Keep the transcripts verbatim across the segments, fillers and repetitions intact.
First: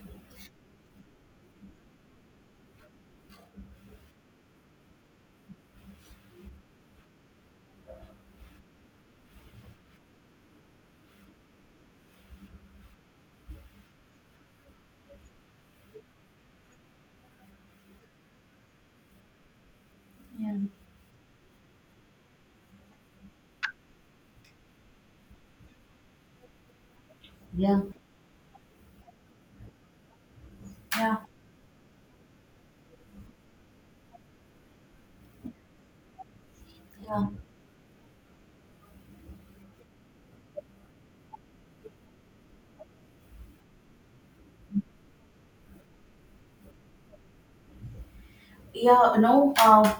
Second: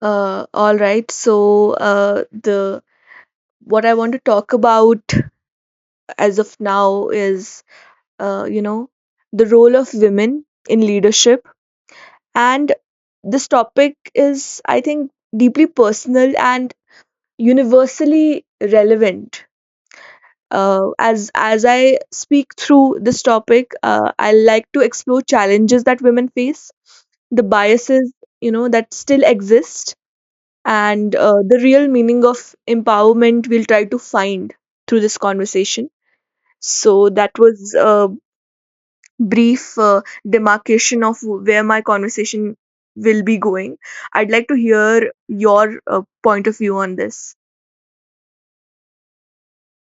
Uh, all right. So uh, the what I want to talk about as of now is uh, you know the role of women in leadership, and this topic is, I think, deeply personal and universally relevant. Yeah. Uh, as as I speak through this topic, uh, I like to explore challenges that women face, the Yeah. biases you know that still exist, and Yeah. uh, the real meaning of empowerment we'll try to find through this conversation. So Yeah. that was a brief uh, demarcation of where my conversation will be going. I'd like to hear your uh, point of view on this. Yeah. No. Um.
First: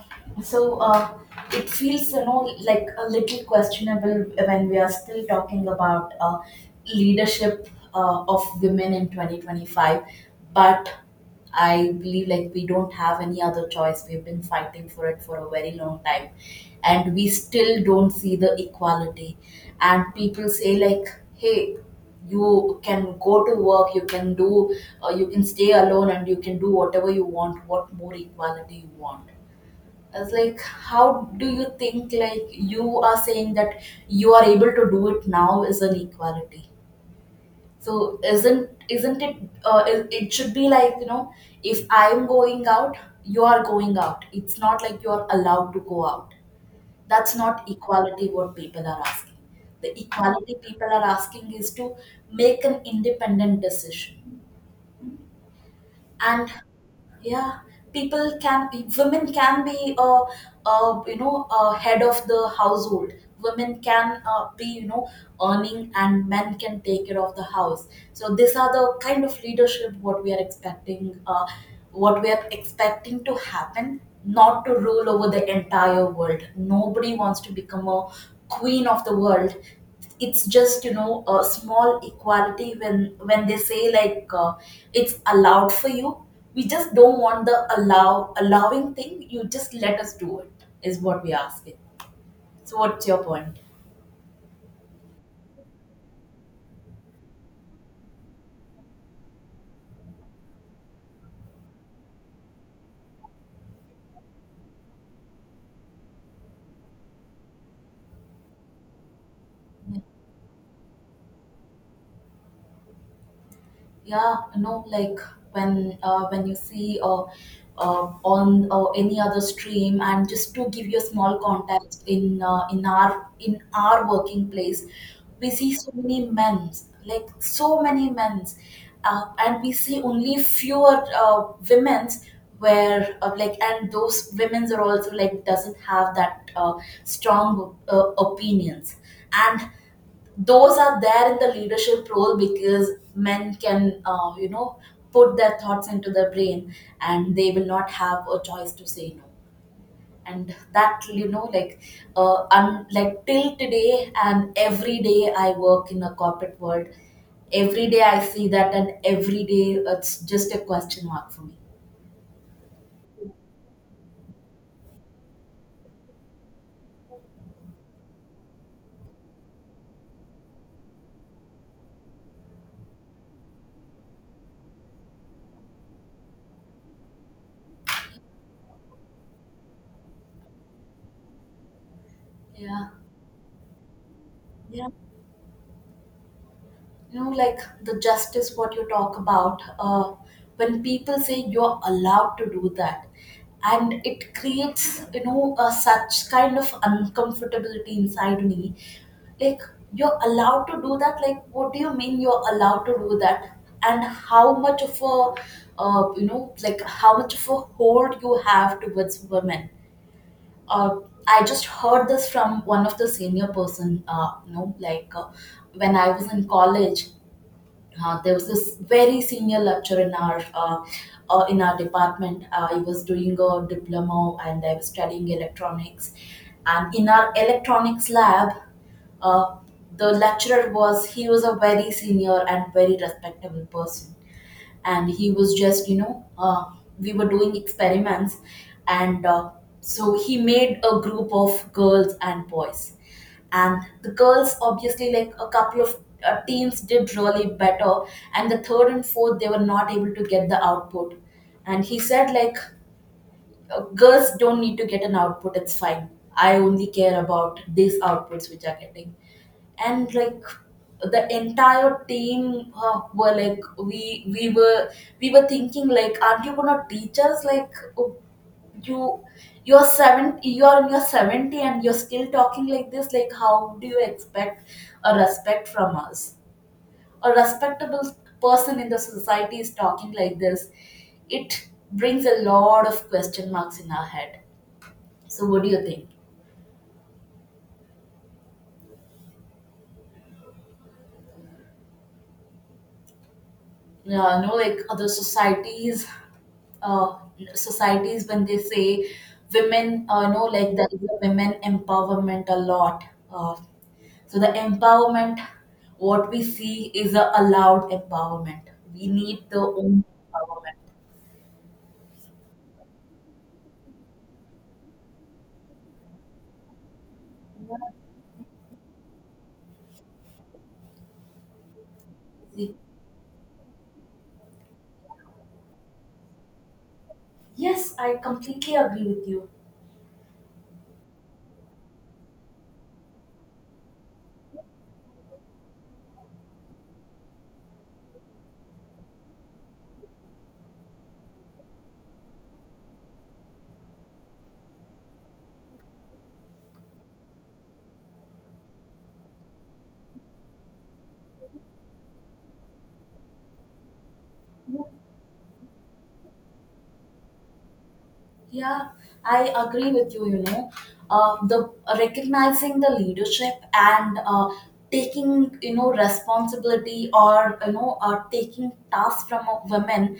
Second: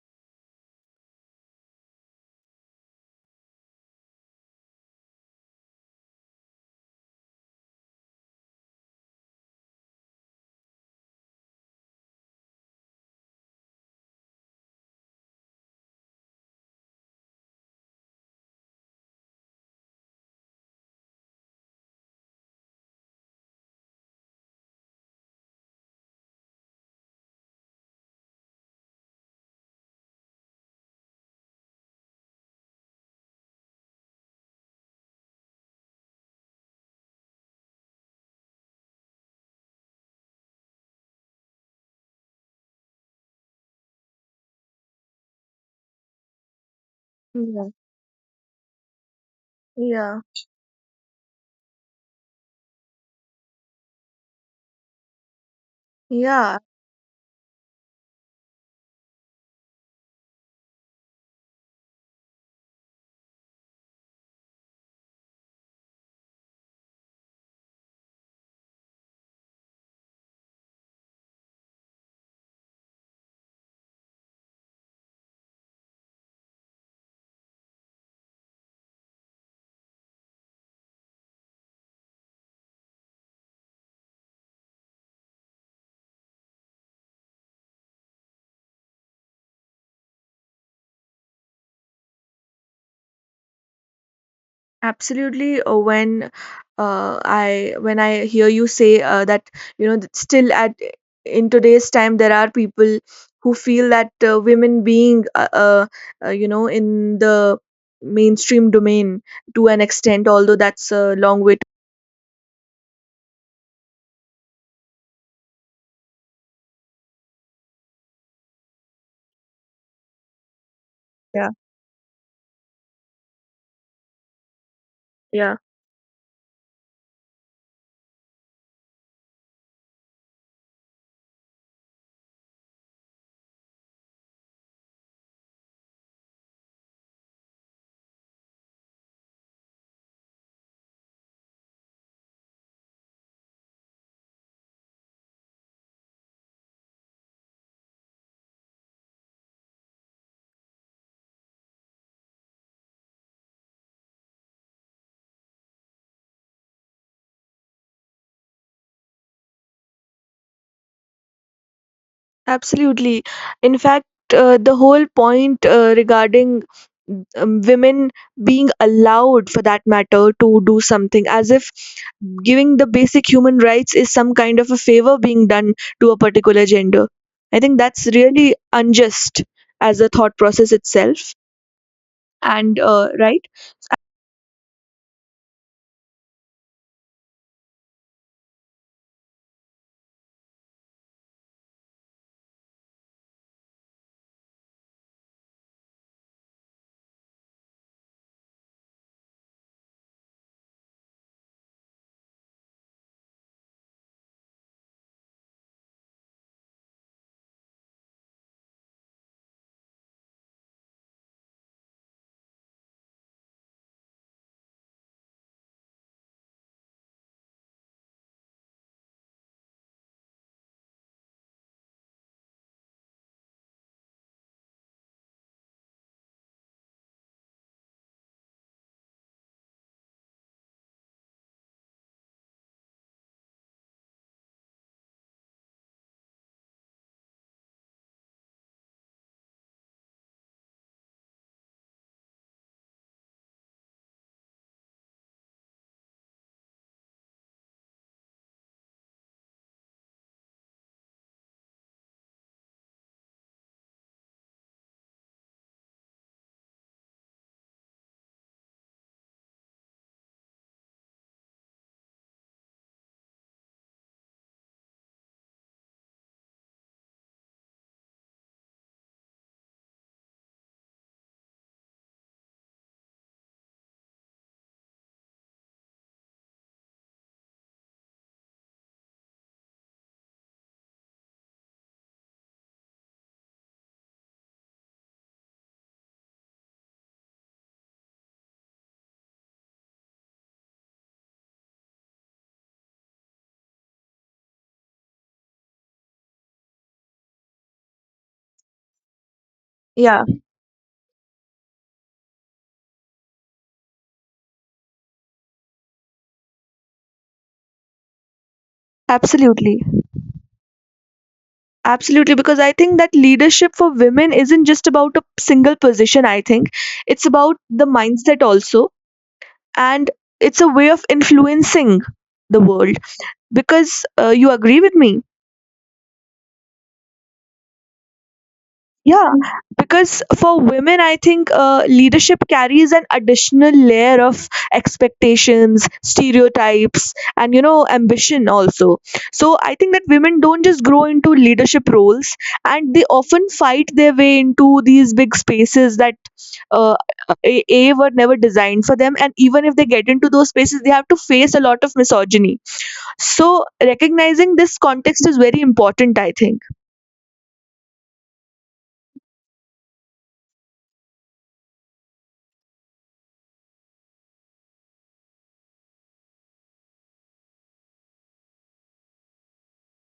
So uh, it feels, you know, like a little questionable when we are still talking about uh, leadership uh, of women in twenty twenty-five. But I believe like we don't have any other choice. We've been fighting for it for a very long time, and we still don't see the equality. And people say like, "Hey, you can go to work, you can do, uh, you can stay alone, and you can do whatever you want. What more equality you want?" I was like, how do you think like you are saying that you are able to do it now is an equality? So isn't isn't it? Uh, it, it should be like you know, if I'm going out, you are going out. It's not like you are allowed to go out. That's Yeah, not equality. What people are asking, the yeah, equality people are asking is to make an independent decision. And yeah. yeah, people can be, women can be uh, uh, you know uh, head of the household. Women can uh, be, you know earning, and men can take care of the house. So these are the kind of leadership what we are expecting, uh, what we are expecting to happen. Not to rule over the entire world, nobody wants to become a queen of the world. It's just, you know a small equality when when they say like, uh, it's allowed for you. We just don't want the allow allowing thing. You just let us do it is what we're asking. So what's your point? Absolutely. uh, When uh, I when I hear you say uh, that you know that still, at in today's time, there are people who feel that uh, women being uh, uh, uh, you know in the mainstream domain to an extent, although that's a long way to. Yeah, you know like when uh, when you see uh, uh, on uh, any other stream. And just to give you a small Yeah, context, in uh, in our in our working place, we yeah, see so many men, like so many men, uh, and we see only fewer uh, women's, where uh, like, and those women's are also like doesn't have that uh, strong uh, opinions. And those are there in the leadership role because men can uh, you know put their thoughts into their brain, and they will not have a choice to say no. And that, you know like, uh, un- like till today and every day I work in a corporate world, every day I see that, and every day it's just a question mark for me. absolutely. In fact, uh, the whole point uh, regarding um, women being allowed, for that matter, to do something as if giving the basic human rights is some kind of a favor being done to a particular gender. I think that's really unjust as a thought process itself. And, Yeah, uh, right? you know like the justice what you talk about, uh, when people say you're allowed to do that, and it creates, you know uh, such kind of uncomfortability inside me. Like, you're allowed to do that? Like what do you mean you're allowed to do that? And how much of a, uh, you know like how much of a hold you have towards women? uh, I just heard this from one of the senior person, uh, you know, like uh, when I was in college, uh, there was this very senior lecturer in our uh, uh, in our department. I was doing a diploma and I was studying electronics. And in our electronics lab, uh, the lecturer was he was a very senior and very respectable person. And he was just, you know uh, we were doing experiments, and uh, so he made a group of girls and boys. And the girls obviously, like a couple of uh, teams did really better, and the third and fourth, they were not able to get the output. And he said like, uh, girls don't need to get an output, it's fine. I only care about these outputs which are getting. And like, the entire team, uh, were like, we we were, we were thinking like, aren't you gonna teach us? Like, oh, you you're seven you're in your seventy and you're still talking like this. Like how do you expect a respect from us? A respectable person in the society is talking like this. It brings a lot of question marks in our head. So what do you think? Yeah, no, like other societies, uh, societies when they say women, Yeah, uh, no, like there is a women empowerment a lot. Uh, so the empowerment, what we see is a allowed empowerment. We need the absolutely. own empowerment. Absolutely. Because I think that leadership for women isn't just about a single position. I think it's about the mindset also. And it's a way of influencing the world. Because uh, you agree with me? Yes, I completely agree with Yeah, you. because for women, I think uh, leadership carries an additional layer of expectations, stereotypes, and, you know, ambition also. So I think that women don't just grow into leadership roles, and they often fight their way into these big spaces that uh, a, a were never designed for them. And even if they get into those spaces, they have to face a lot of misogyny. So recognizing this context is very important, I think. Yeah, I agree with you. You know, uh, the uh, recognizing the leadership and, uh, taking, you know responsibility, or, you know uh, taking tasks from a women,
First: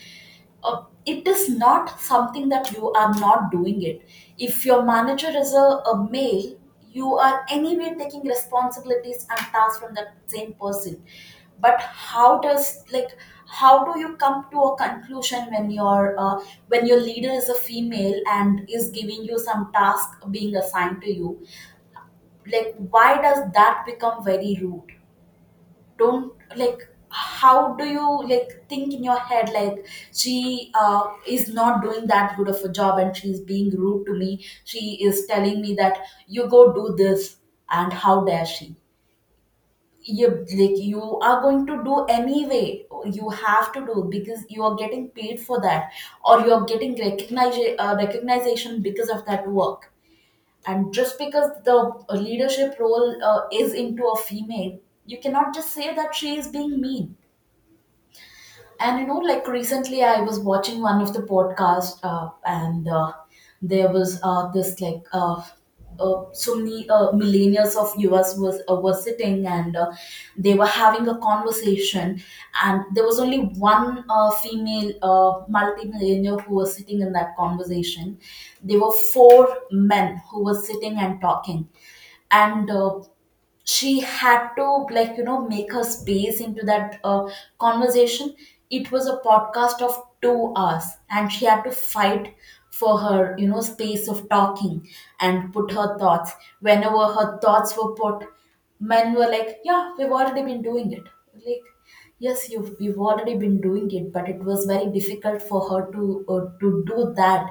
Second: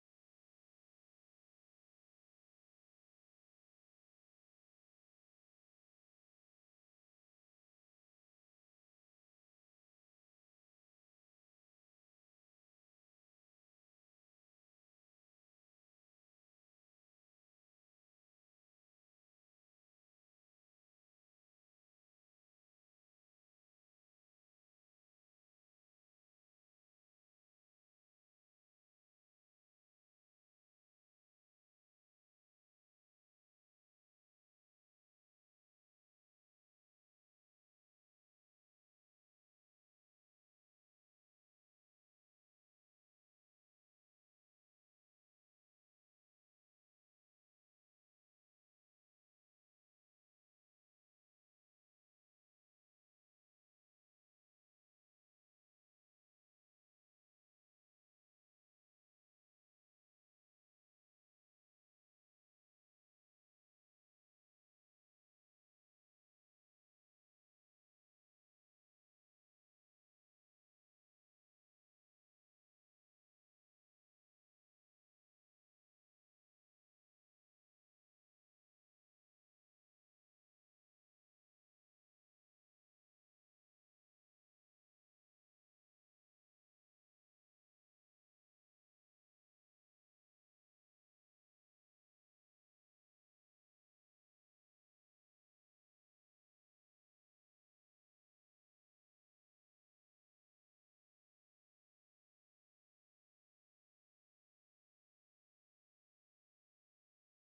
uh, it is not something that you are not doing it. If your manager is a, a male, you are anyway taking responsibilities and tasks from that same person. But how does, like, how do you come to a conclusion when your, uh, when your leader is a female and is giving you some task being assigned to you? Like why does that become very rude? Don't, like, how do you like think in your head like, she uh, is not doing that good of a job, and she's being rude to me, she is telling me that you go do this, and how dare she? You, like, you are going to do anyway, you have to do, because you are getting paid for that, or you are getting recognize, uh, recognition because of that work. And just because the leadership role uh, is into a female, you cannot just say that she is being mean. And, you know, like, recently, I was watching one of the podcasts, uh, and uh, there was uh, this like, uh, uh, so many uh, millennials of U S was uh, were sitting, and, uh, they were having a conversation. And there was only one uh, female uh, millennial who was sitting in that conversation. There were four men who were sitting and talking, and, uh, she had to, like, you know make her space into that uh, conversation. It was a podcast of two hours, and she had to fight for her, you know space of talking and put her thoughts. Whenever her thoughts were put, men were like, yeah, we've already been doing it. Like, yes, you've, you've already been doing it, but it was very difficult for her to, uh, to do that,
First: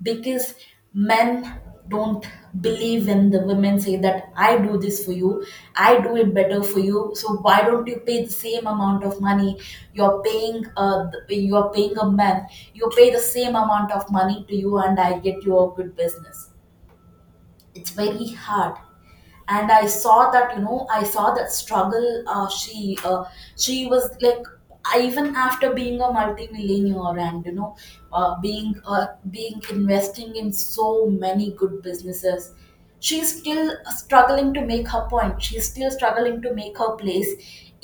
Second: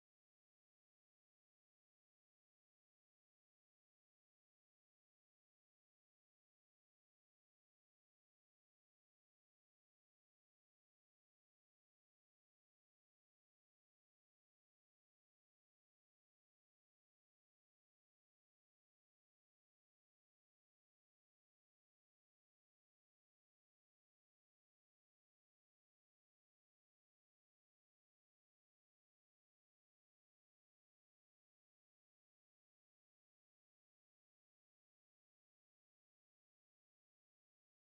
because men don't believe when the women say that I do this for you, I do it better for you. So why don't you pay the same amount of money you're paying? Uh, the- you're paying a man. You pay the same amount of money to you, and I get your good business. It's very hard. And I saw that, you know I saw that struggle. uh, she uh, she was like, I, even after being a multimillionaire, and, you know uh, being uh, being investing in so many good businesses, she's still struggling to make her point, she's still struggling to make her place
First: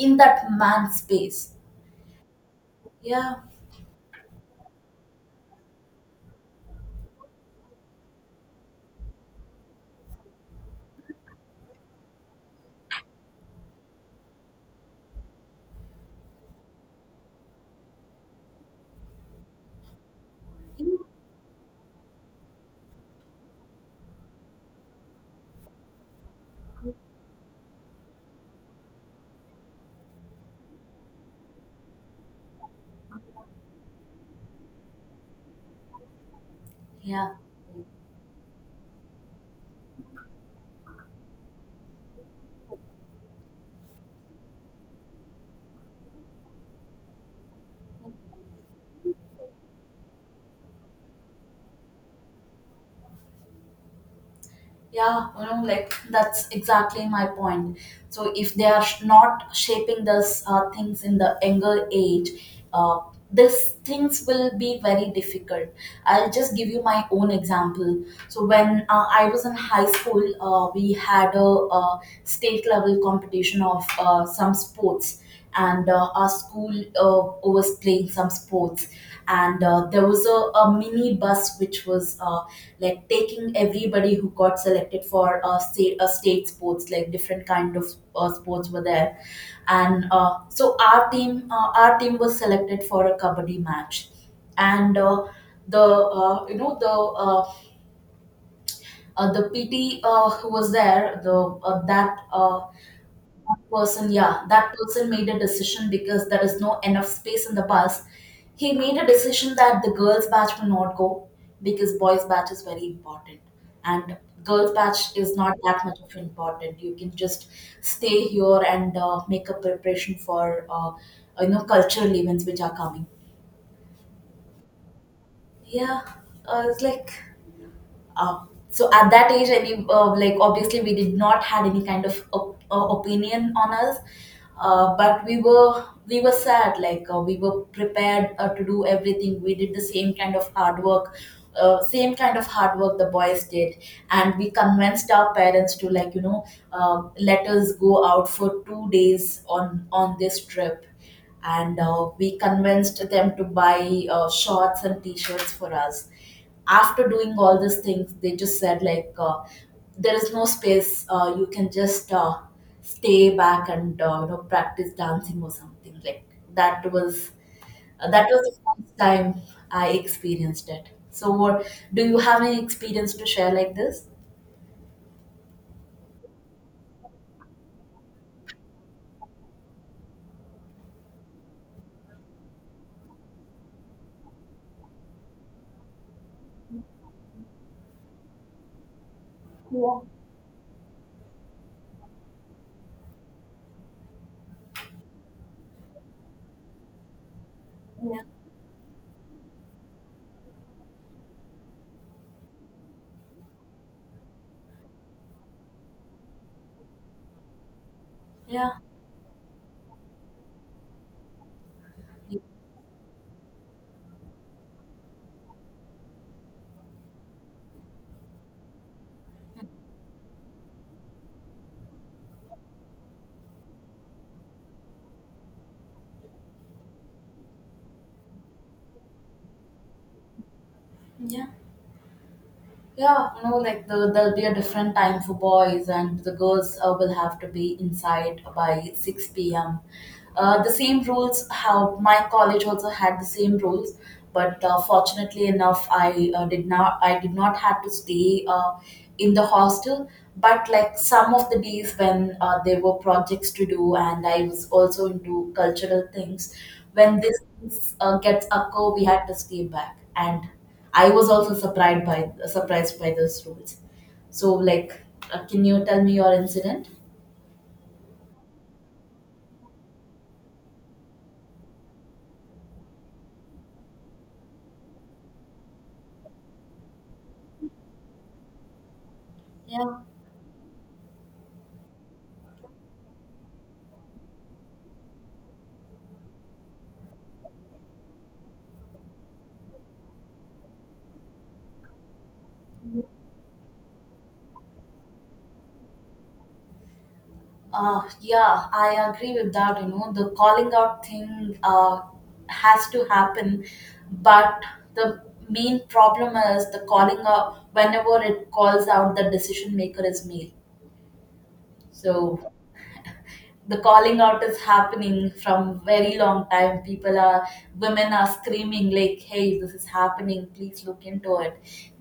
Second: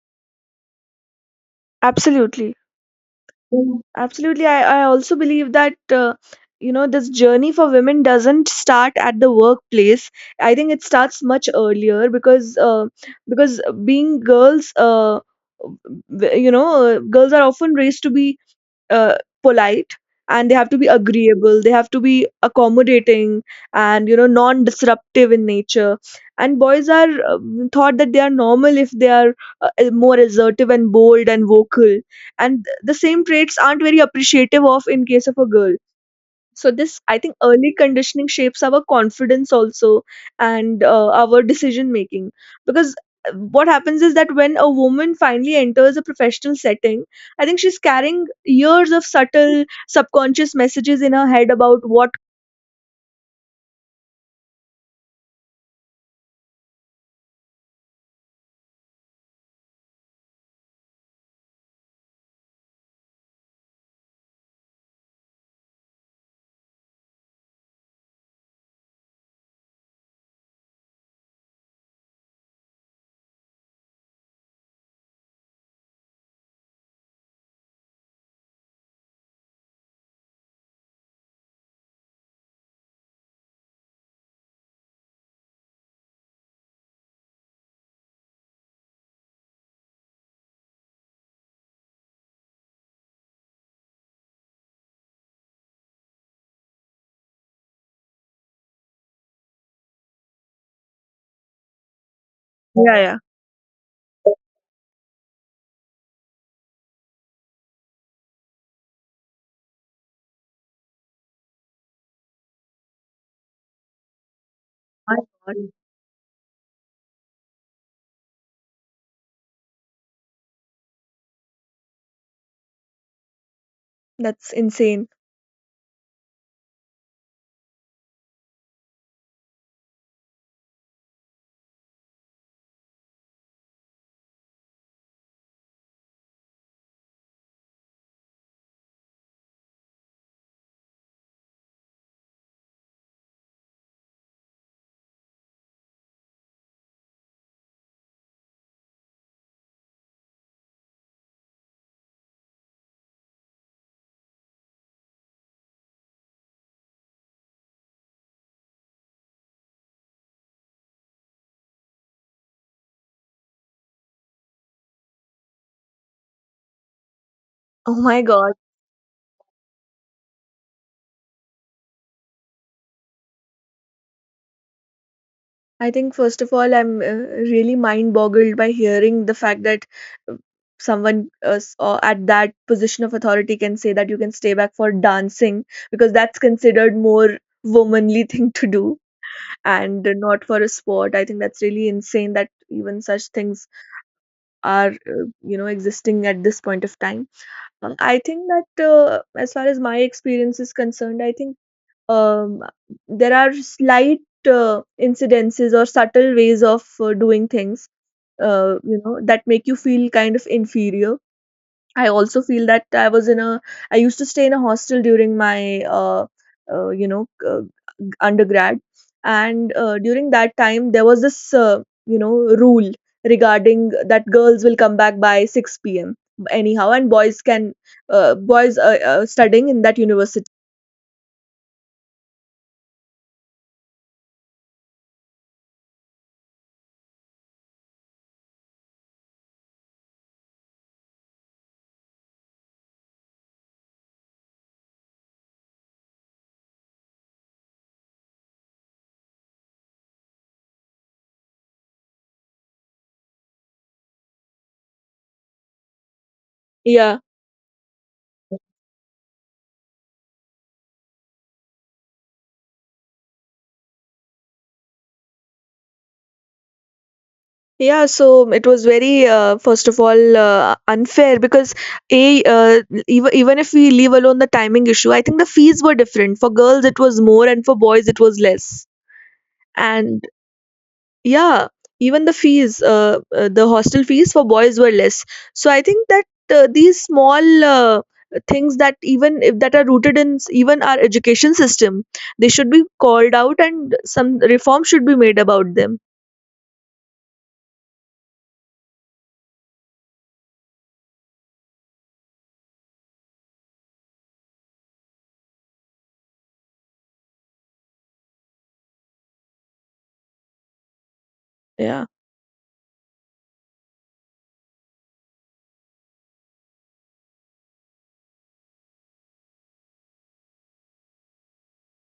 in that man's space. Absolutely. yeah Mm. Absolutely. I, I also believe that, uh, you know, this journey for women doesn't start at the workplace. I think it starts much earlier, because, uh, because being girls, uh, w- you know, uh, girls are often raised to be uh, polite, and they have to be agreeable, they have to be accommodating, and you know non disruptive in nature. And boys are um, thought that they are normal if they are uh, more assertive and bold and vocal, and the same traits aren't very appreciative of in case of a girl. So this, I yeah think, early conditioning shapes our confidence also, and uh, our decision making. Because uh, what happens is that when a woman finally enters a professional setting, I think she's carrying years of subtle subconscious messages in her head about what. yeah You know, like, that's exactly my point. So if they are sh- not shaping this uh, things in the younger age, uh, these things will be very difficult. I'll just give you my own example. So when, uh, I was in high school, uh, we had a, uh, state level competition of, uh, some sports. And, uh, our school, uh, was playing some sports. And, uh, there was a, a mini bus which was, uh, like, taking everybody who got selected for, uh, state, uh, state sports, like different kind of uh, sports were there. And, uh, so our team, uh, our team was selected for a kabaddi match. And, uh, the uh, you know the uh, uh, the PT, uh, who was there, the, uh, that uh, Yeah, yeah. person, yeah, that person made a decision, because there is no enough space in the bus. He made a decision that the girls batch will not go, because boys batch is very important, and girls batch My is God. not that much of important. You can just stay here and, uh, make a preparation for, uh, you know cultural events which are coming. That's insane. Yeah. Uh, it's like, Um, so at that age, I mean, uh, like, obviously we did not had any kind of op- uh, opinion on us, uh, but we were, we were sad. Like, uh, we were prepared, uh, to do everything. We did the same kind of hard work, uh, same kind of hard work the boys did. And we convinced our parents to, like, you know uh, let us go out for two days on on this trip. And, uh, we convinced them to buy, uh, shorts and t-shirts for us. After doing all these things, they just said like, uh, there is no space, uh, you can just, uh, stay back and, uh, you know practice dancing or something. Like, that was, Oh uh, my that was God. the first time I experienced it. So what, do you have any experience to share like this? I think first of all, I'm uh, really mind boggled by hearing the fact that uh, someone, uh, s- uh, at that position of authority, can say that you can stay back for dancing, because that's considered more womanly thing to do, and not for a sport. I think that's really insane that even such things are uh, you know existing at this point of time. Uh, I yeah think that, uh, as far as my experience is concerned, I think um, there are slight uh, incidences or subtle ways of uh, doing things, yeah uh, you know that make you feel kind of inferior. I also feel that i was in a I used to stay in a hostel during my uh, uh, you know uh, undergrad, and uh, during that time there was this uh, you know rule regarding that girls will come back by six p.m anyhow, and boys can uh, boys are, uh, studying in that university. yeah Yeah, you know, like, the, there'll be a different time for boys, and the girls uh, will have to be inside by six p m Uh, the same rules, how my college also had the same rules, but uh, fortunately enough, I uh, did not, I did not have to stay uh, in the hostel. But like some of the days when uh, there were projects to do, and I was also into cultural things, Yeah. when this uh, gets occur, we had to stay back and I was also surprised by surprised by those rules. So, like, uh, can you tell me your incident? Yeah, so it was very, uh, first of all, uh, unfair because a uh, even even if we leave alone the timing issue, I think the fees were different. For girls, it was more, and for boys, it was less. Yeah, And, yeah, even the fees, uh, uh, the hostel fees for boys were less. So I think that uh, these small uh, things that even if that are rooted in s- even our education system, they should be called out, and some reform should be made about them. uh, yeah, I agree with that. You know, the calling out thing uh, has to happen, but the main problem is the calling out. Whenever it calls out, the decision maker is male. Yeah. So the calling out is happening from very long time people are women are screaming like, hey, this is happening, please look into it.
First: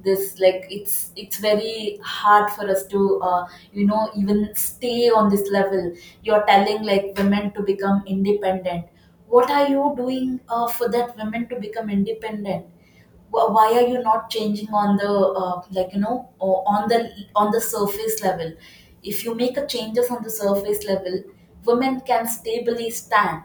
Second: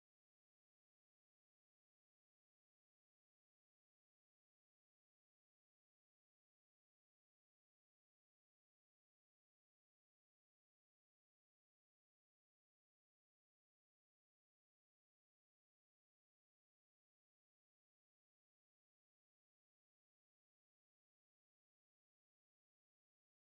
This like it's it's very hard for us to uh, you know even stay on this level. You're telling like women to become independent. What are you doing uh, for that women to become independent? Wh- why are you not changing on the uh, like you know o- on the on the surface level? If you make a changes on the surface level, women can stably stand.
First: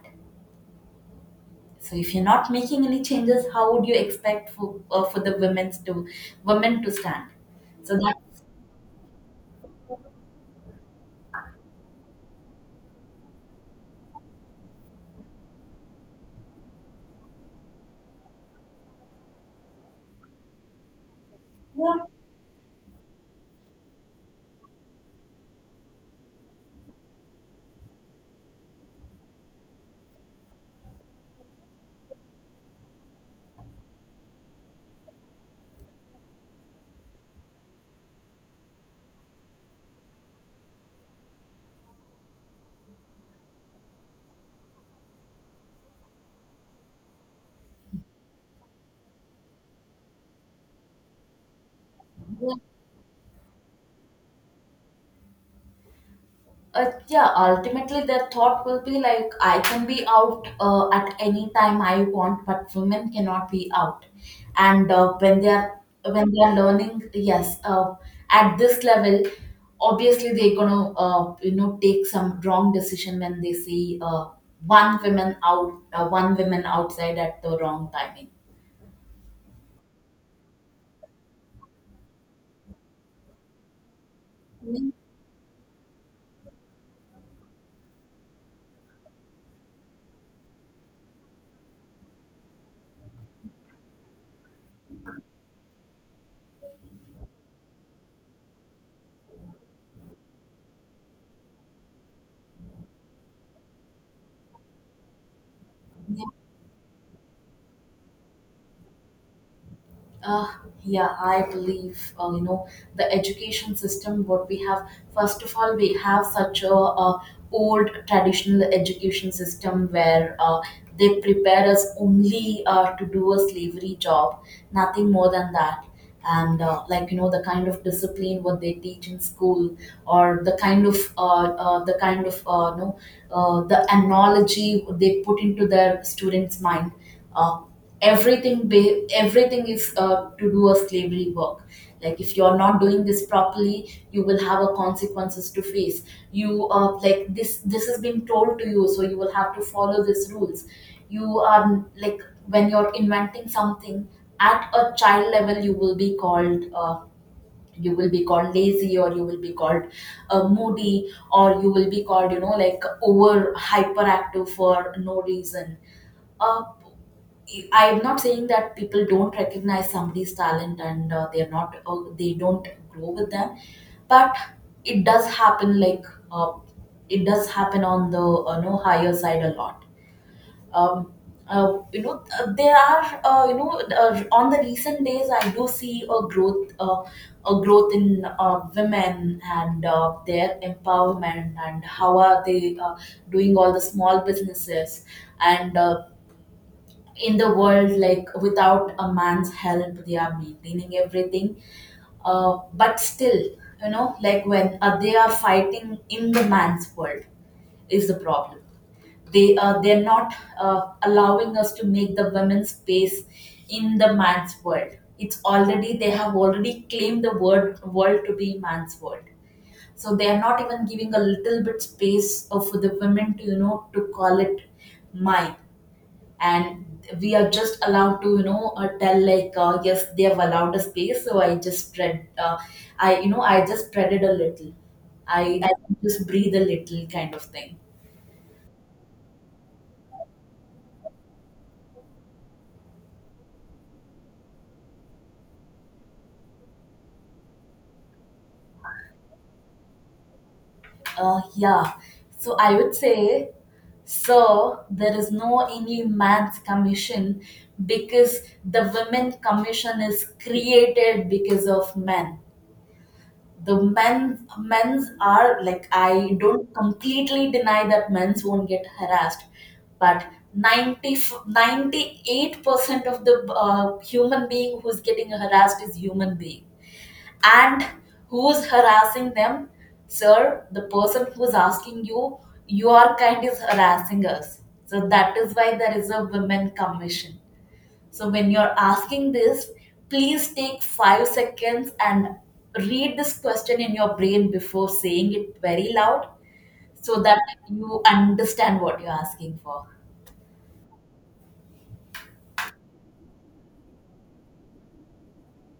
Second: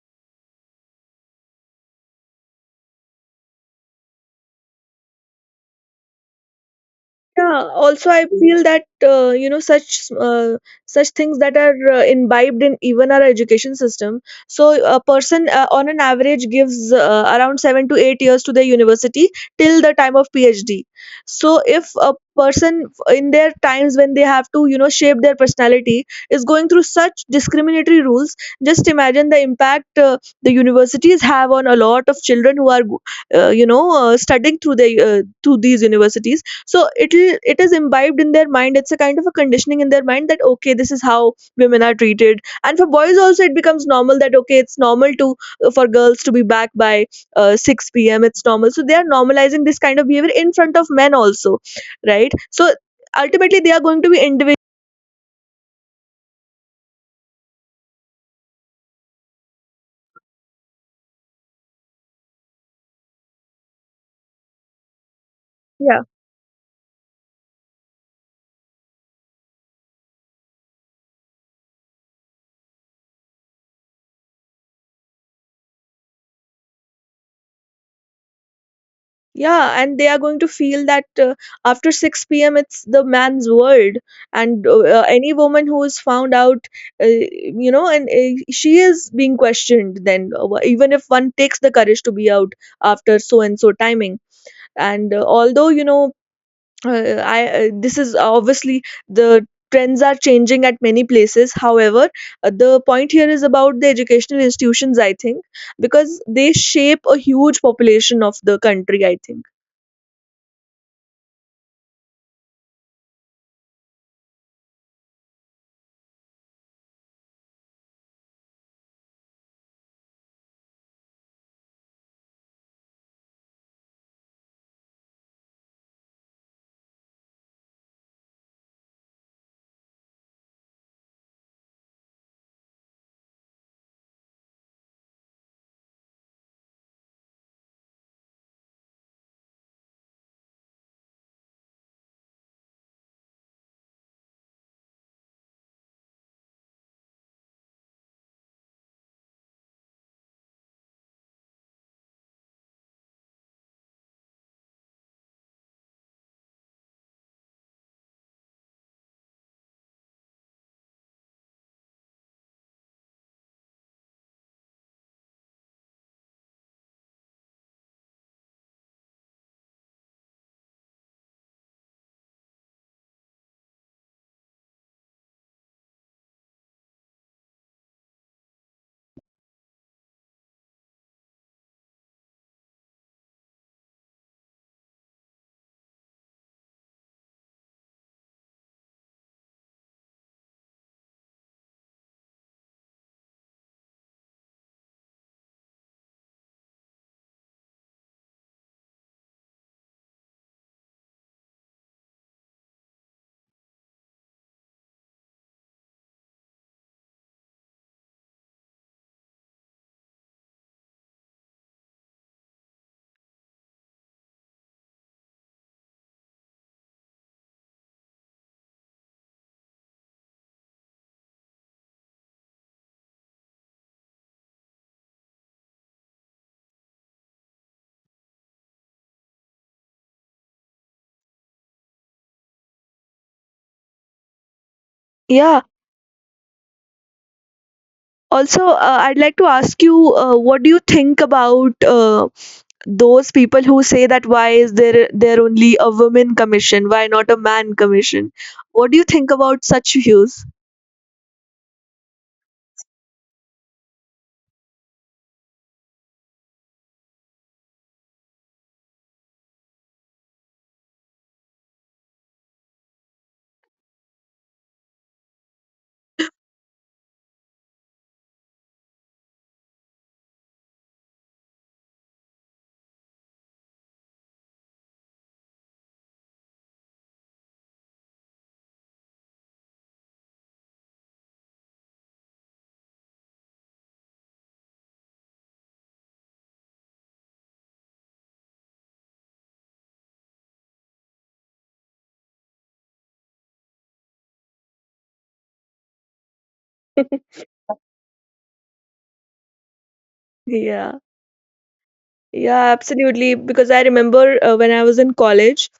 So if you're not making any changes, how would you expect for, uh, for the women's to women to stand Yeah, so also that. I feel that uh, you know such uh, such things that are uh, imbibed in even our education system. So a person, uh, on an average, gives uh, around seven to eight years to their university till the time of PhD. So if yeah, a person, f- in their times when they have to you know shape their personality, is going through such discriminatory rules, just imagine the impact uh, the universities have on a lot of children who are go- uh, you know uh, studying through their uh, through these universities. So it'll it is imbibed in their mind. It's a kind of a conditioning in their mind that, okay, this is how women are treated. And for boys also, it becomes normal that, okay, it's normal to uh, for girls to be back by uh, six p m. It's normal. So they are normalizing this kind of behavior in front of men also, right? So ultimately, they are going to be individual. uh, yeah ultimately their thought will be like, I can be out uh, at any time I want, but women cannot be out. And uh, when they are when they are learning, yes uh, at this level obviously they're gonna uh, you know take some wrong decision when they see uh, one woman out uh, one woman outside at the wrong timing. Yeah, and they are going to feel that, uh, after six p.m, it's the man's world, and uh, uh, any woman who is found out, uh, you know and uh, she is being questioned, then uh, even if one takes the courage to be out after so and so timing, and uh, although you know uh, I uh, this is obviously, the trends are changing at many places. However, uh, the point here is about the educational institutions, I think, because they shape a huge population of the country, I think. Uh, yeah, I believe uh, you know the education system. What we have, first of all, we have such a, uh old traditional education system where uh, they prepare us only uh, to do a slavery job, nothing more than that. And uh, like you know, the kind of discipline what they teach in school, or the kind of uh, uh, the kind of uh, no know uh, the analogy they put into their students' mind. Uh, everything ba- everything is uh, to do a slavery work. Like if you're not doing this properly, you will have a consequences to face. You uh, Like this this has been told to you, so you will have to follow these rules. You are like, when you're inventing something at a child level, you will be called uh, you will be called lazy, or you will be called uh, moody, or you will be called you know like over hyperactive for no reason. Uh, I'm not saying that people don't recognize somebody's talent and uh, they're not uh, they don't grow with them, but it does happen. Like uh, it does happen on the uh, no higher side a lot. Um, uh, you know uh, there are uh, you know uh, on the recent days, I do see a growth uh, a growth in uh, women and uh, their empowerment and how are they uh, doing all the small businesses and uh, in the world, like without a man's help they are maintaining everything. Uh, but still, you know, like when uh, they are fighting in the man's world is the problem. They uh, they're not uh, allowing us to make the women's space in the man's world. It's already they have already claimed the word world to be man's world. So they are not even giving a little bit space of the women to you know to call it mine. And we are just allowed to you know uh, tell like uh, yes they have allowed a space so I just spread uh, I you know I just spread it a little. I, yeah. I just breathe a little kind of thing. Also, uh, I'd like to ask you, uh, what do you think about uh, those people who say that why is there there only a women commission? Why not a man commission? What do you think about such views? Uh, yeah so I would say, so there is no any man's commission, because the women commission is created because of men. The men's men's are like, I don't completely deny that men's won't get harassed, but ninety ninety eight percent of the uh, human being who's getting harassed is human being. And who's harassing them? Sir, the person who's asking you, your kind is harassing us. So that is why there is a women commission. So when you're asking this, please take five seconds and read this question in your brain before saying it very loud, so that you understand what you're asking for. Yeah, yeah, absolutely. Because I remember, uh, when I was in college,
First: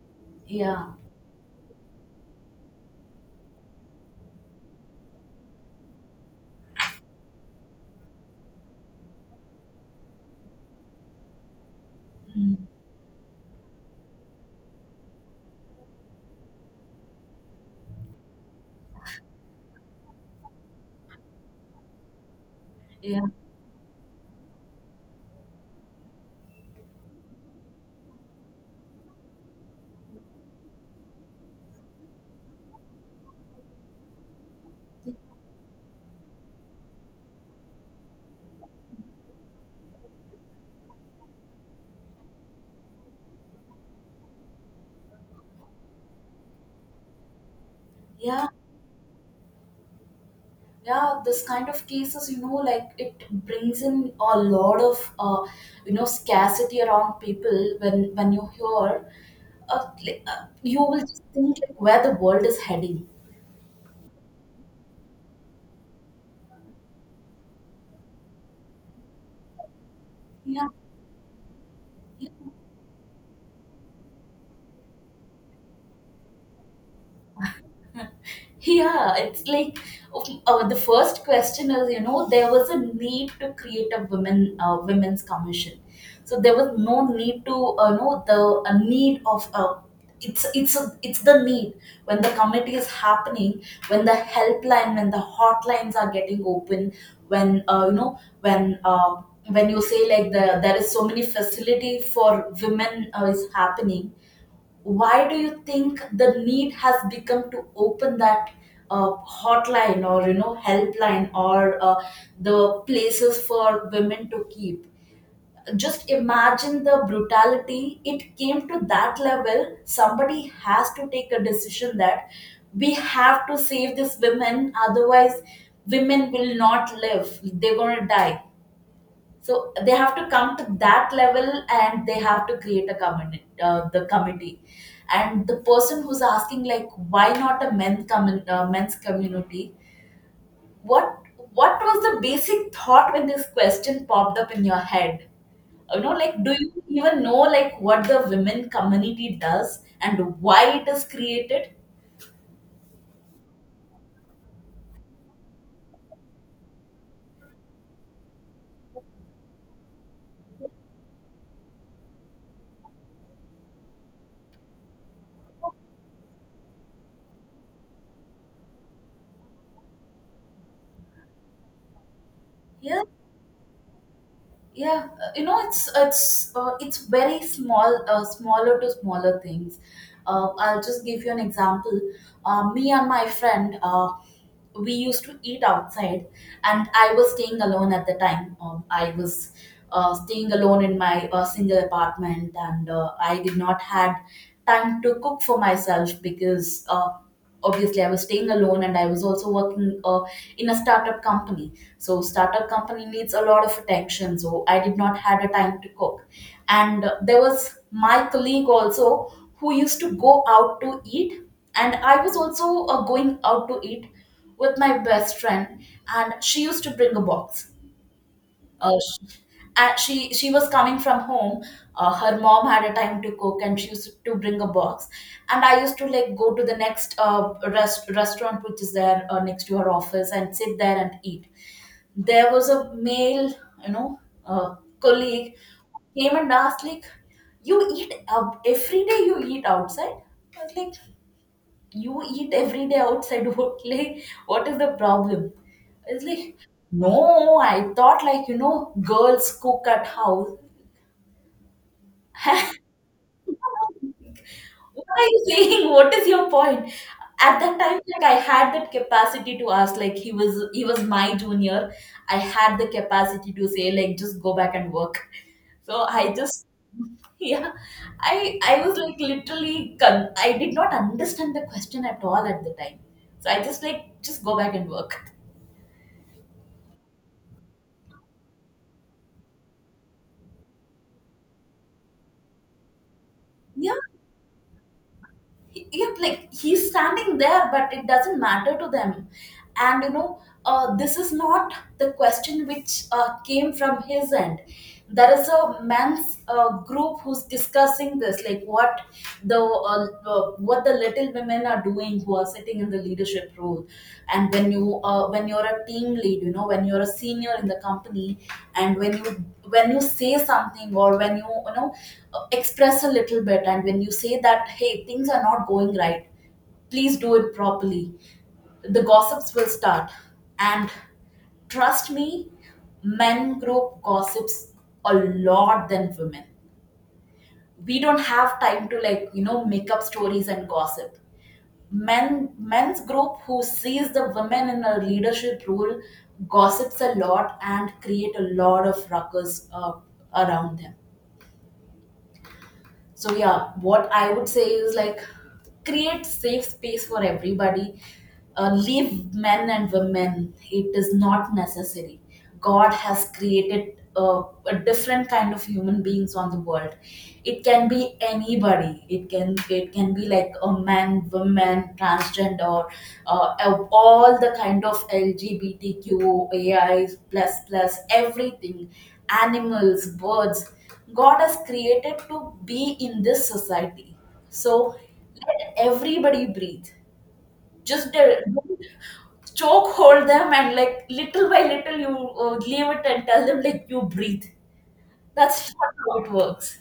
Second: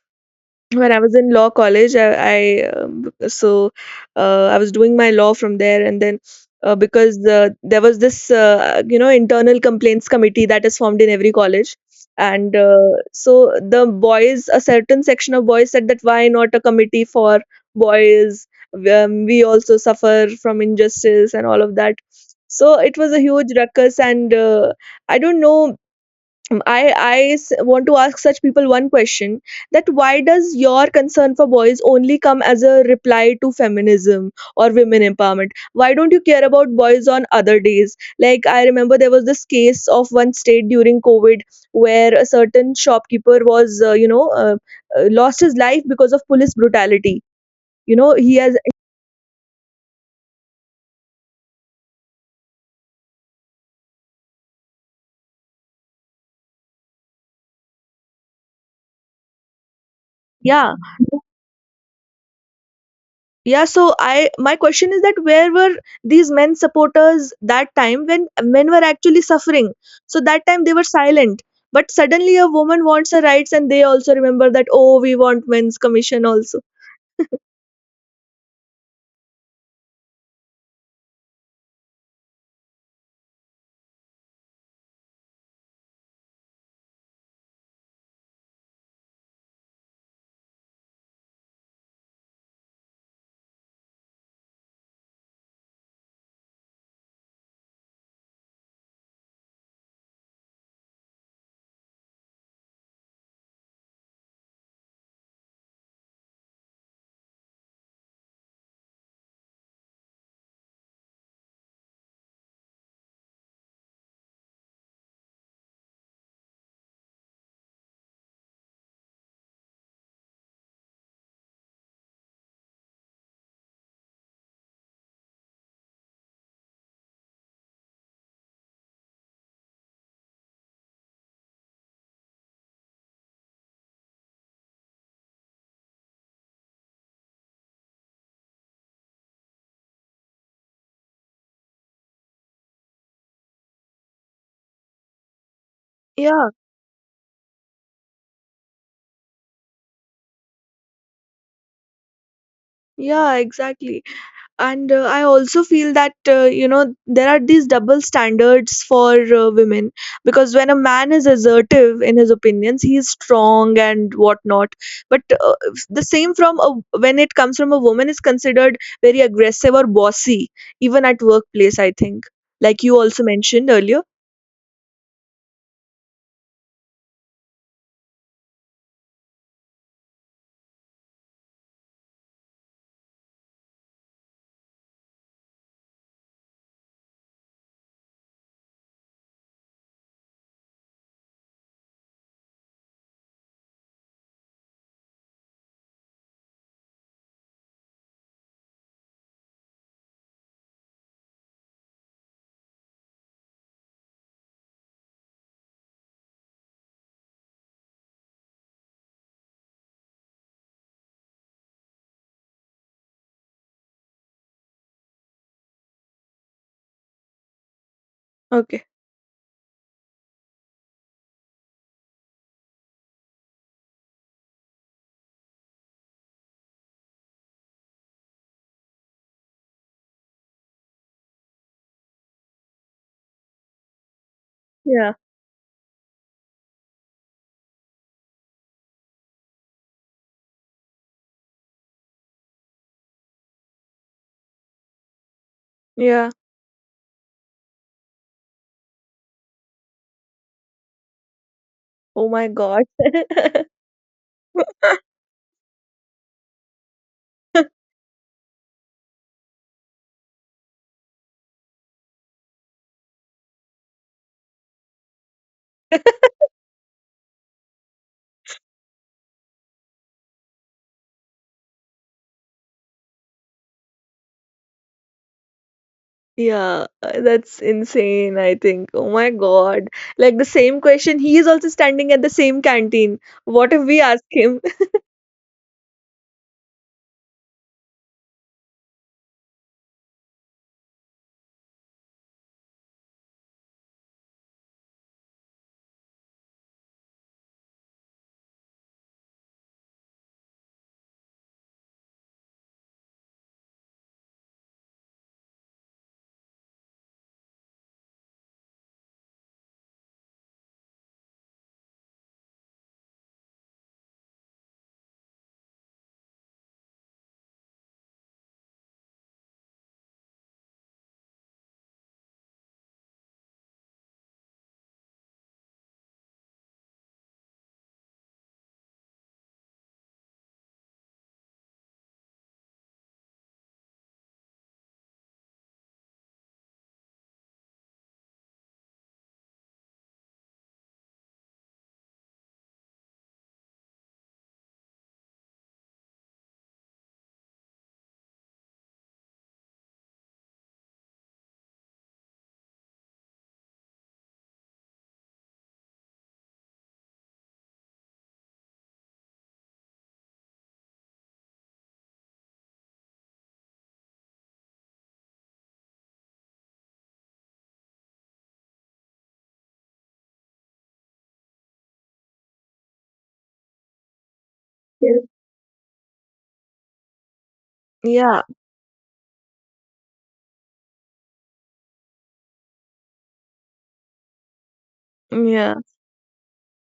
when Yeah. I was in law college, I, I um, so uh, I was doing my law from there, and then, uh, because uh, there was this uh, you know internal complaints committee that is formed in every college, and Mm. uh, so the boys, a certain section of boys, said that why not a committee for boys? Um, we also suffer from injustice and all of that. So it was a Yeah. huge ruckus, and uh, I don't know, I, I s- want to ask such people one question: that why does your concern for boys only come as a reply to feminism or women empowerment? Why don't you care about boys on other days? Like, I remember there was this case of one state during COVID where a certain shopkeeper was, uh, you know, uh, uh, lost his life because of police brutality. You know, he Yeah. has. Yeah. This kind of cases, you know, like it brings in a lot of, uh, you know, scarcity around people when, when you hear, uh, like, uh, Yeah. you will just think like where the world is heading. Yeah, so I my question is that where were these men supporters that time when men were actually suffering? So that time Yeah. they were silent, but Yeah. suddenly a woman wants her rights, and they also remember that, oh, we want men's commission also. Yeah, it's like uh, the first question is, you know, there was a need to create a women uh, women's commission. So there was no need to, uh, know, the a need of uh, it's it's a, it's the need. When the committee is happening, when the helpline, when the hotlines are getting open, when uh, you know, when uh, when you say like the there is so many facility for women uh, is happening, why do you think the need has become to open that uh, hotline or you know helpline, or uh, the places for women to keep. Just imagine the brutality, it came to that level, somebody has to take a decision that we have to save these women, otherwise women will not live, they're going to die. So they have to come to that level, and they have to create a committee, uh, the committee, and the person who's asking like, why not a men commun- uh, men's community? What what was the basic thought when this question popped up in your head? You know, like, Yeah, do you even know like what the women community does and why it is created? yeah, exactly. And uh, I also feel that uh, you know there are these double standards for uh, women, because when a man is assertive in his opinions he is strong and whatnot, but uh, the same from a, when it comes from a woman is considered very aggressive or bossy, even at workplace, I think, like you Yeah, also mentioned earlier. yeah uh, you know it's it's uh, it's very small uh, smaller to smaller things. uh, I'll just give you an example. Uh, me and my friend uh, we used to eat outside, and I was staying alone at the time. Um, I was uh, staying alone in my uh, single apartment, and uh, I did not had time to cook for myself, because uh, obviously I was staying alone and I was also working uh, in a startup company. So startup company needs a lot of attention, so I did not had a time to cook. And uh, there was my colleague also who used to go out to eat, and I was also uh, going out to eat with my best friend. And she used to bring a box. Okay. uh, she, uh, she she was coming from home. Uh, her mom had a time to cook, and she used to bring a box. And I used to like go to the next uh, rest, restaurant which is there uh, next to her office and sit there and eat. There was a male, you know, uh, Yeah, colleague who came and asked like, "You eat out every day? You eat outside?" I was like, you eat every day outside what, like what is the problem? It's yeah. like, no, I thought like you know girls cook at house. Oh my God. What are you saying? What is your point? At that time, like I had that capacity to ask, like he was he was my junior. I had the capacity to say, like, just go back and work. So I just yeah. I I was like literally con- I did not understand the question at all at the time. So I just like, just go back and work. Yeah, uh, that's insane, I think. Oh my God. Like, the same question, he is also standing at the same canteen. What if Yeah. we ask him? He- yeah, like he's standing there, but it doesn't matter to them. And you know, uh, this is not the question which uh, came from his end. There is a men's uh, group who's discussing this, like what the uh, uh, what the little women are doing who are sitting in the leadership role. And when you uh, when you're a team lead, you know, when you're a senior in the company, and when you when you say something, or when you you know uh, express a little bit, and when you say that, hey, things are not going right, please do it properly, the gossips will start. And trust me, men group gossips a lot than women. We don't have time to like you know make up stories and gossip. Men men's group who sees the women in a leadership role gossips a lot and create a lot of ruckus uh, around them. So yeah, what I would say is like create safe space for everybody. Uh, leave men and women. It is not necessary. God has created uh, a different kind of human beings on the world. It can be anybody. It can it can be like a man, woman, transgender, uh, of all the kind of LGBTQAI plus plus everything, animals, birds. God has created to be in this society. So Yes. let everybody breathe. Just uh, Yeah, don't choke hold them, and like little by little you uh, leave it and tell them like you breathe. That's yeah, not how it works.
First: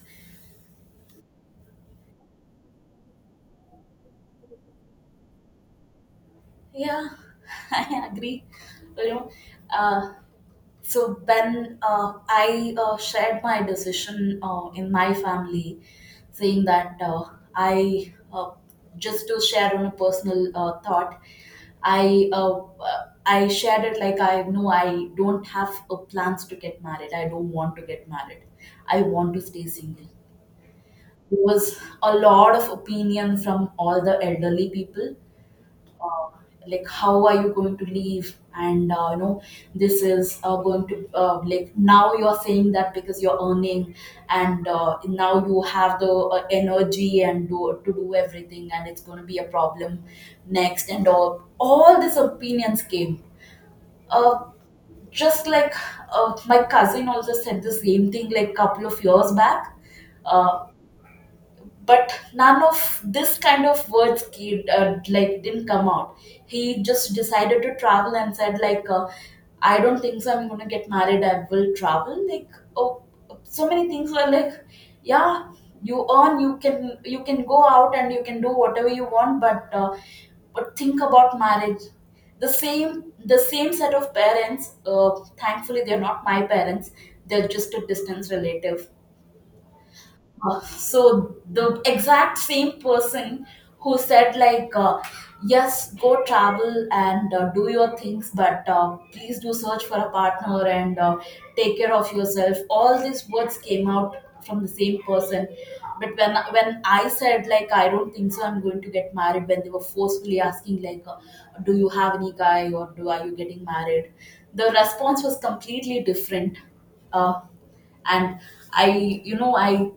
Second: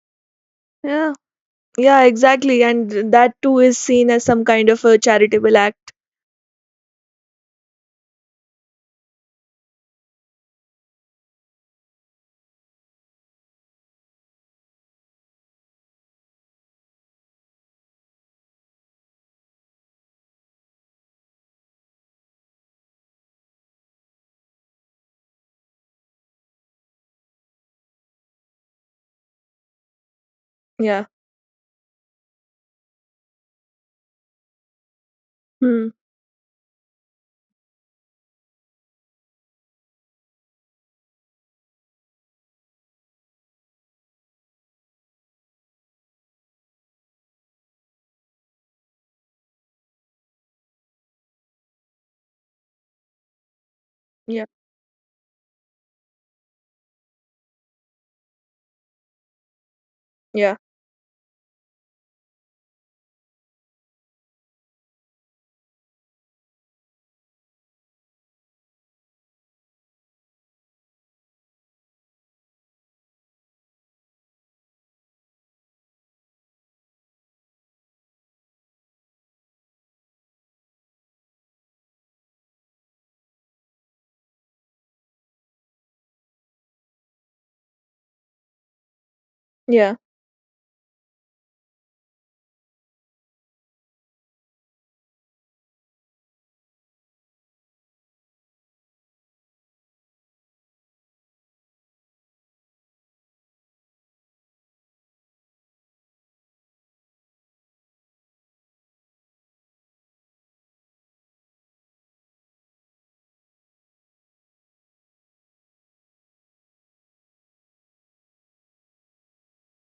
yeah, yeah, exactly. And th- that too is seen as some kind of a charitable act. Yeah, I agree. You know, uh, so when uh, I uh, shared my decision uh, in my family, saying that uh, I uh, just to share on a personal uh, thought, I uh, I shared it like, I know I don't have a plans to get married. I don't want to get married. I want to stay single. Yeah. There was a lot of opinion from all the elderly people, Hmm. uh, like how are you going to leave and uh, you know this is uh, going to uh, like now you're saying that because you're earning and uh, now you have the uh, energy and do, to do everything, and it's going to be a problem next, and all all these opinions came. uh, Yeah, just like, uh, my cousin also said the same thing like couple of years back. Uh, yeah, but none of this kind of words came, uh, like didn't come out. He just decided to travel and said like, uh, I don't think so I'm going to get married, I will travel, like, oh, so many things were like, yeah, you earn, you can, you can go out and you can do whatever you want, but uh, but think about marriage. The same the same set of parents, uh, thankfully they're not my parents, they're just a distance relative. yeah. Uh, so the exact same person who said like, uh, yes go travel and uh, do your things, but uh, please do search for a partner and uh, take care of yourself, all these words came out from the same person. But when when I said like, I don't think so I'm going to get married, when they were forcefully asking like, uh, do you have any guy, or do are you getting married, the response was completely different. uh, and i you know i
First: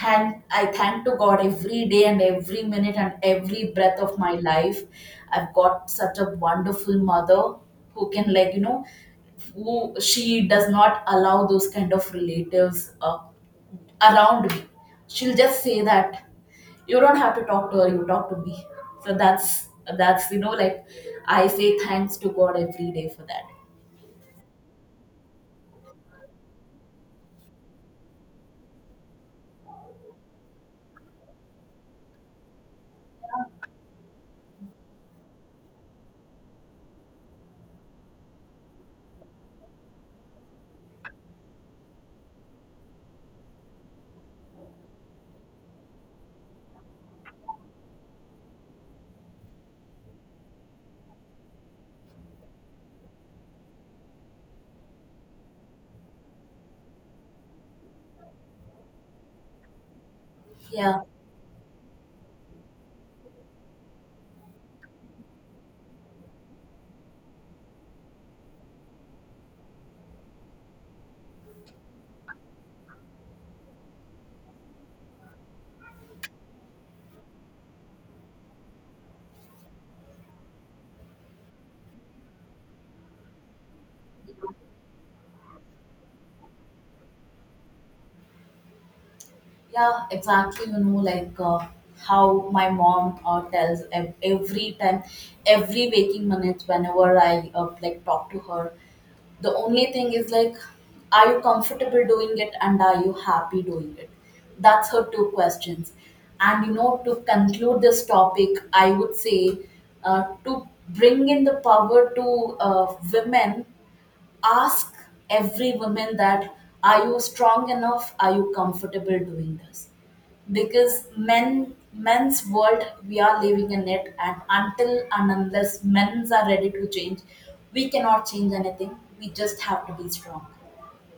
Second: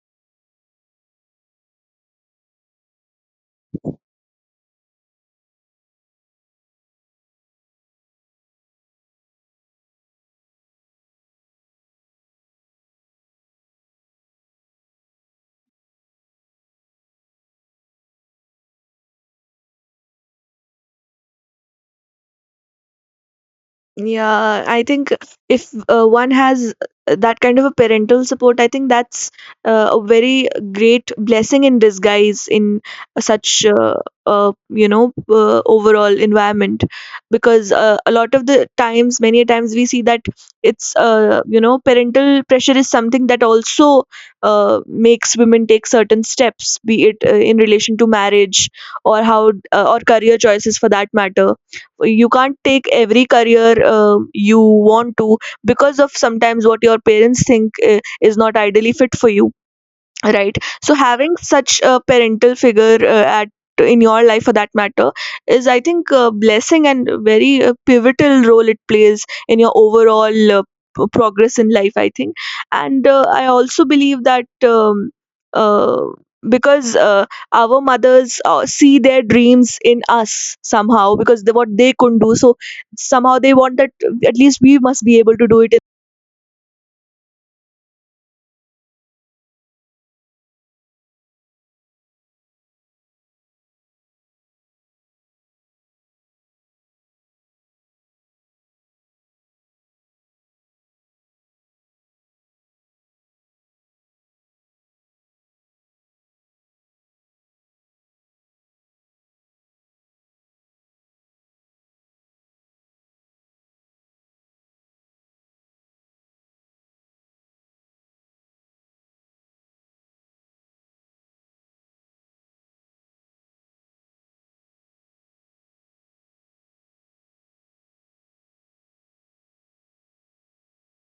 thank i thank to God every day and every minute and every breath of my life. I've got such a wonderful mother, who can, like, you know, who she does not allow those kind of relatives uh, around me. She'll just say that, you don't have to talk to her, you talk to me. So that's, that's you know like I say thanks to God every day for that. Yeah, I think, if uh, one has uh, that kind of a parental support, I think that's uh, a very great blessing in disguise in such uh, uh, you know uh, overall environment, because uh, a lot of the times, many a times, we see that it's uh, you know parental pressure is something that also uh, makes women take certain steps, be it uh, in relation to marriage, or how uh, or career choices for that matter. You can't take every career uh, you want to because of, sometimes, what your parents think uh, is not ideally fit for you, right? So Yeah. having such a parental figure uh, at in your life for that matter is, I think, a blessing, and a very uh, pivotal role it plays in your overall, uh, p- progress in life, I think. And uh, I also believe that um, uh, because uh, our mothers uh, see their dreams in us somehow, because they, what they couldn't do, so somehow they want that uh, at least we must be able to do it. Yeah, exactly. You know, like uh, how my mom uh, tells ev- every time, every waking minute, whenever I uh, like talk to her. The only thing is like, are you comfortable doing it and are you happy doing it? That's her two questions. And you know, to conclude this topic, I would say uh, to bring in the power to uh, women, ask every woman that, are you strong enough? Are you comfortable doing this? Because men men's world we are living in, it and until and unless men's are ready to change, we cannot change anything. We just have to be strong.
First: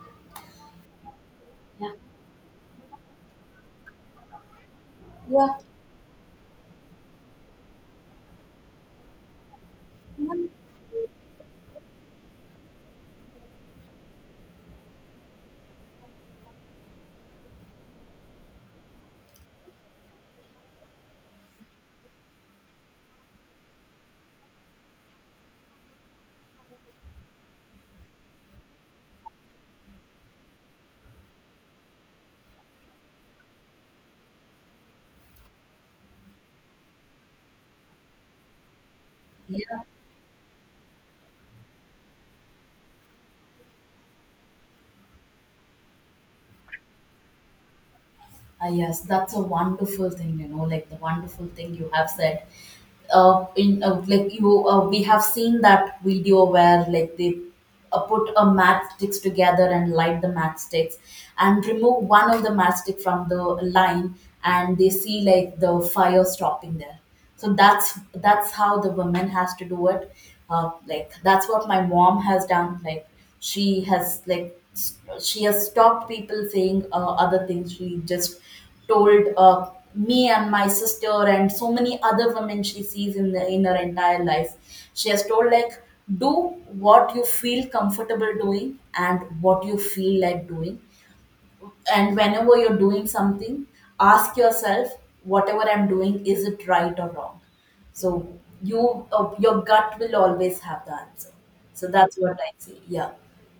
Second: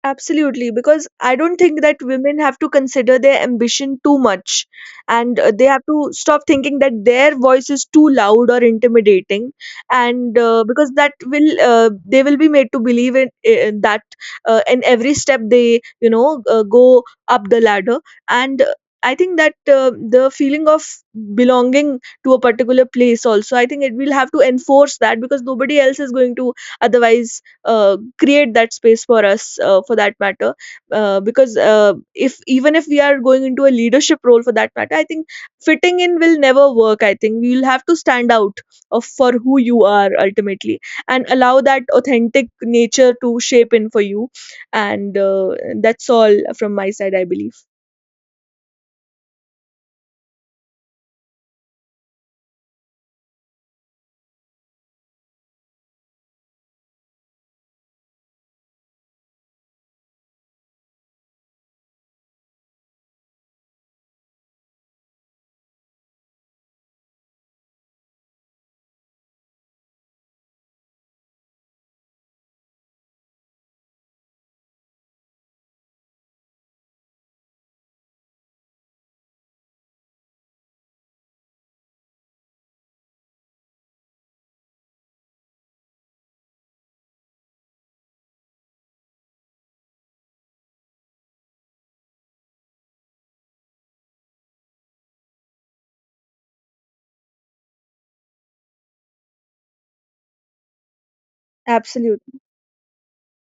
Absolutely, because I don't think Yeah. that women have to consider their ambition too much, and Yeah. uh, they have to stop thinking that their voice is too loud or intimidating, and uh, because that will uh, they will be made to believe in, in that, uh, in every step they you know uh, go up the ladder. And uh, I think that uh, the feeling of belonging to a particular place also, I think, it will have to enforce that, because nobody else is going to otherwise uh, create that space for us uh, for that matter. Uh, because uh, if even if we are going into a leadership role for that matter, I think fitting in will never work. I think we will have to stand out of for who you are ultimately, and allow that authentic nature to shape in for you. And uh, that's all from my side, I believe. Ah, yes, that's a wonderful thing, you know, like the wonderful thing you have said. Uh, in uh, Like you, uh, we have seen that video where like they uh, put a matchsticks together and light the matchsticks, and remove one of the matchstick from the line, and they see like the fire stopping there. So that's that's how the woman has to do it. Uh, like that's what my mom has done. Like, she has like, s- she has stopped people saying uh, other things. She just told, uh, me and my sister and so many other women she sees in the in her entire life, she has told like, do what you feel comfortable doing and what you feel like doing, and whenever you're doing something, ask yourself, whatever I'm doing, is it right or wrong? So, you uh, your gut will always have the answer. So that's what Absolutely. I say. Yeah,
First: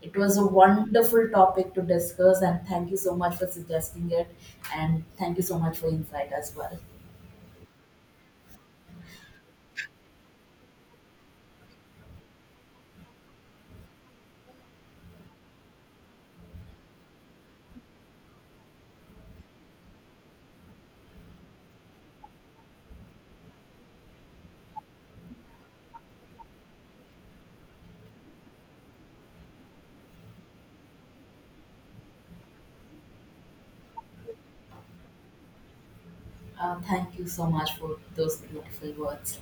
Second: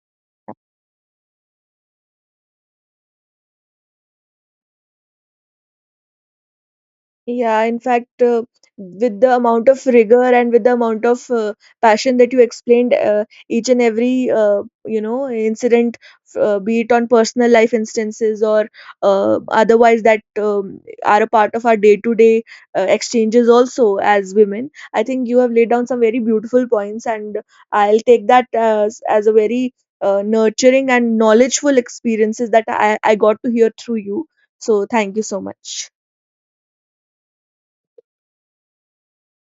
it was a wonderful topic to discuss, and thank you so much for suggesting it, and thank you so much for insight as well. Yeah, in fact, uh, with the amount of rigor and with the amount of uh, passion that you explained uh, each and every uh, you know incident, uh, be it on personal life instances or uh, otherwise that um, are a part of our day-to-day uh, exchanges also as women. I think you have laid down some very beautiful points, and I'll take that as as a very uh, nurturing and knowledgeful experiences that I, I got to hear through you. So thank you so much. Uh, thank you so much for those beautiful words.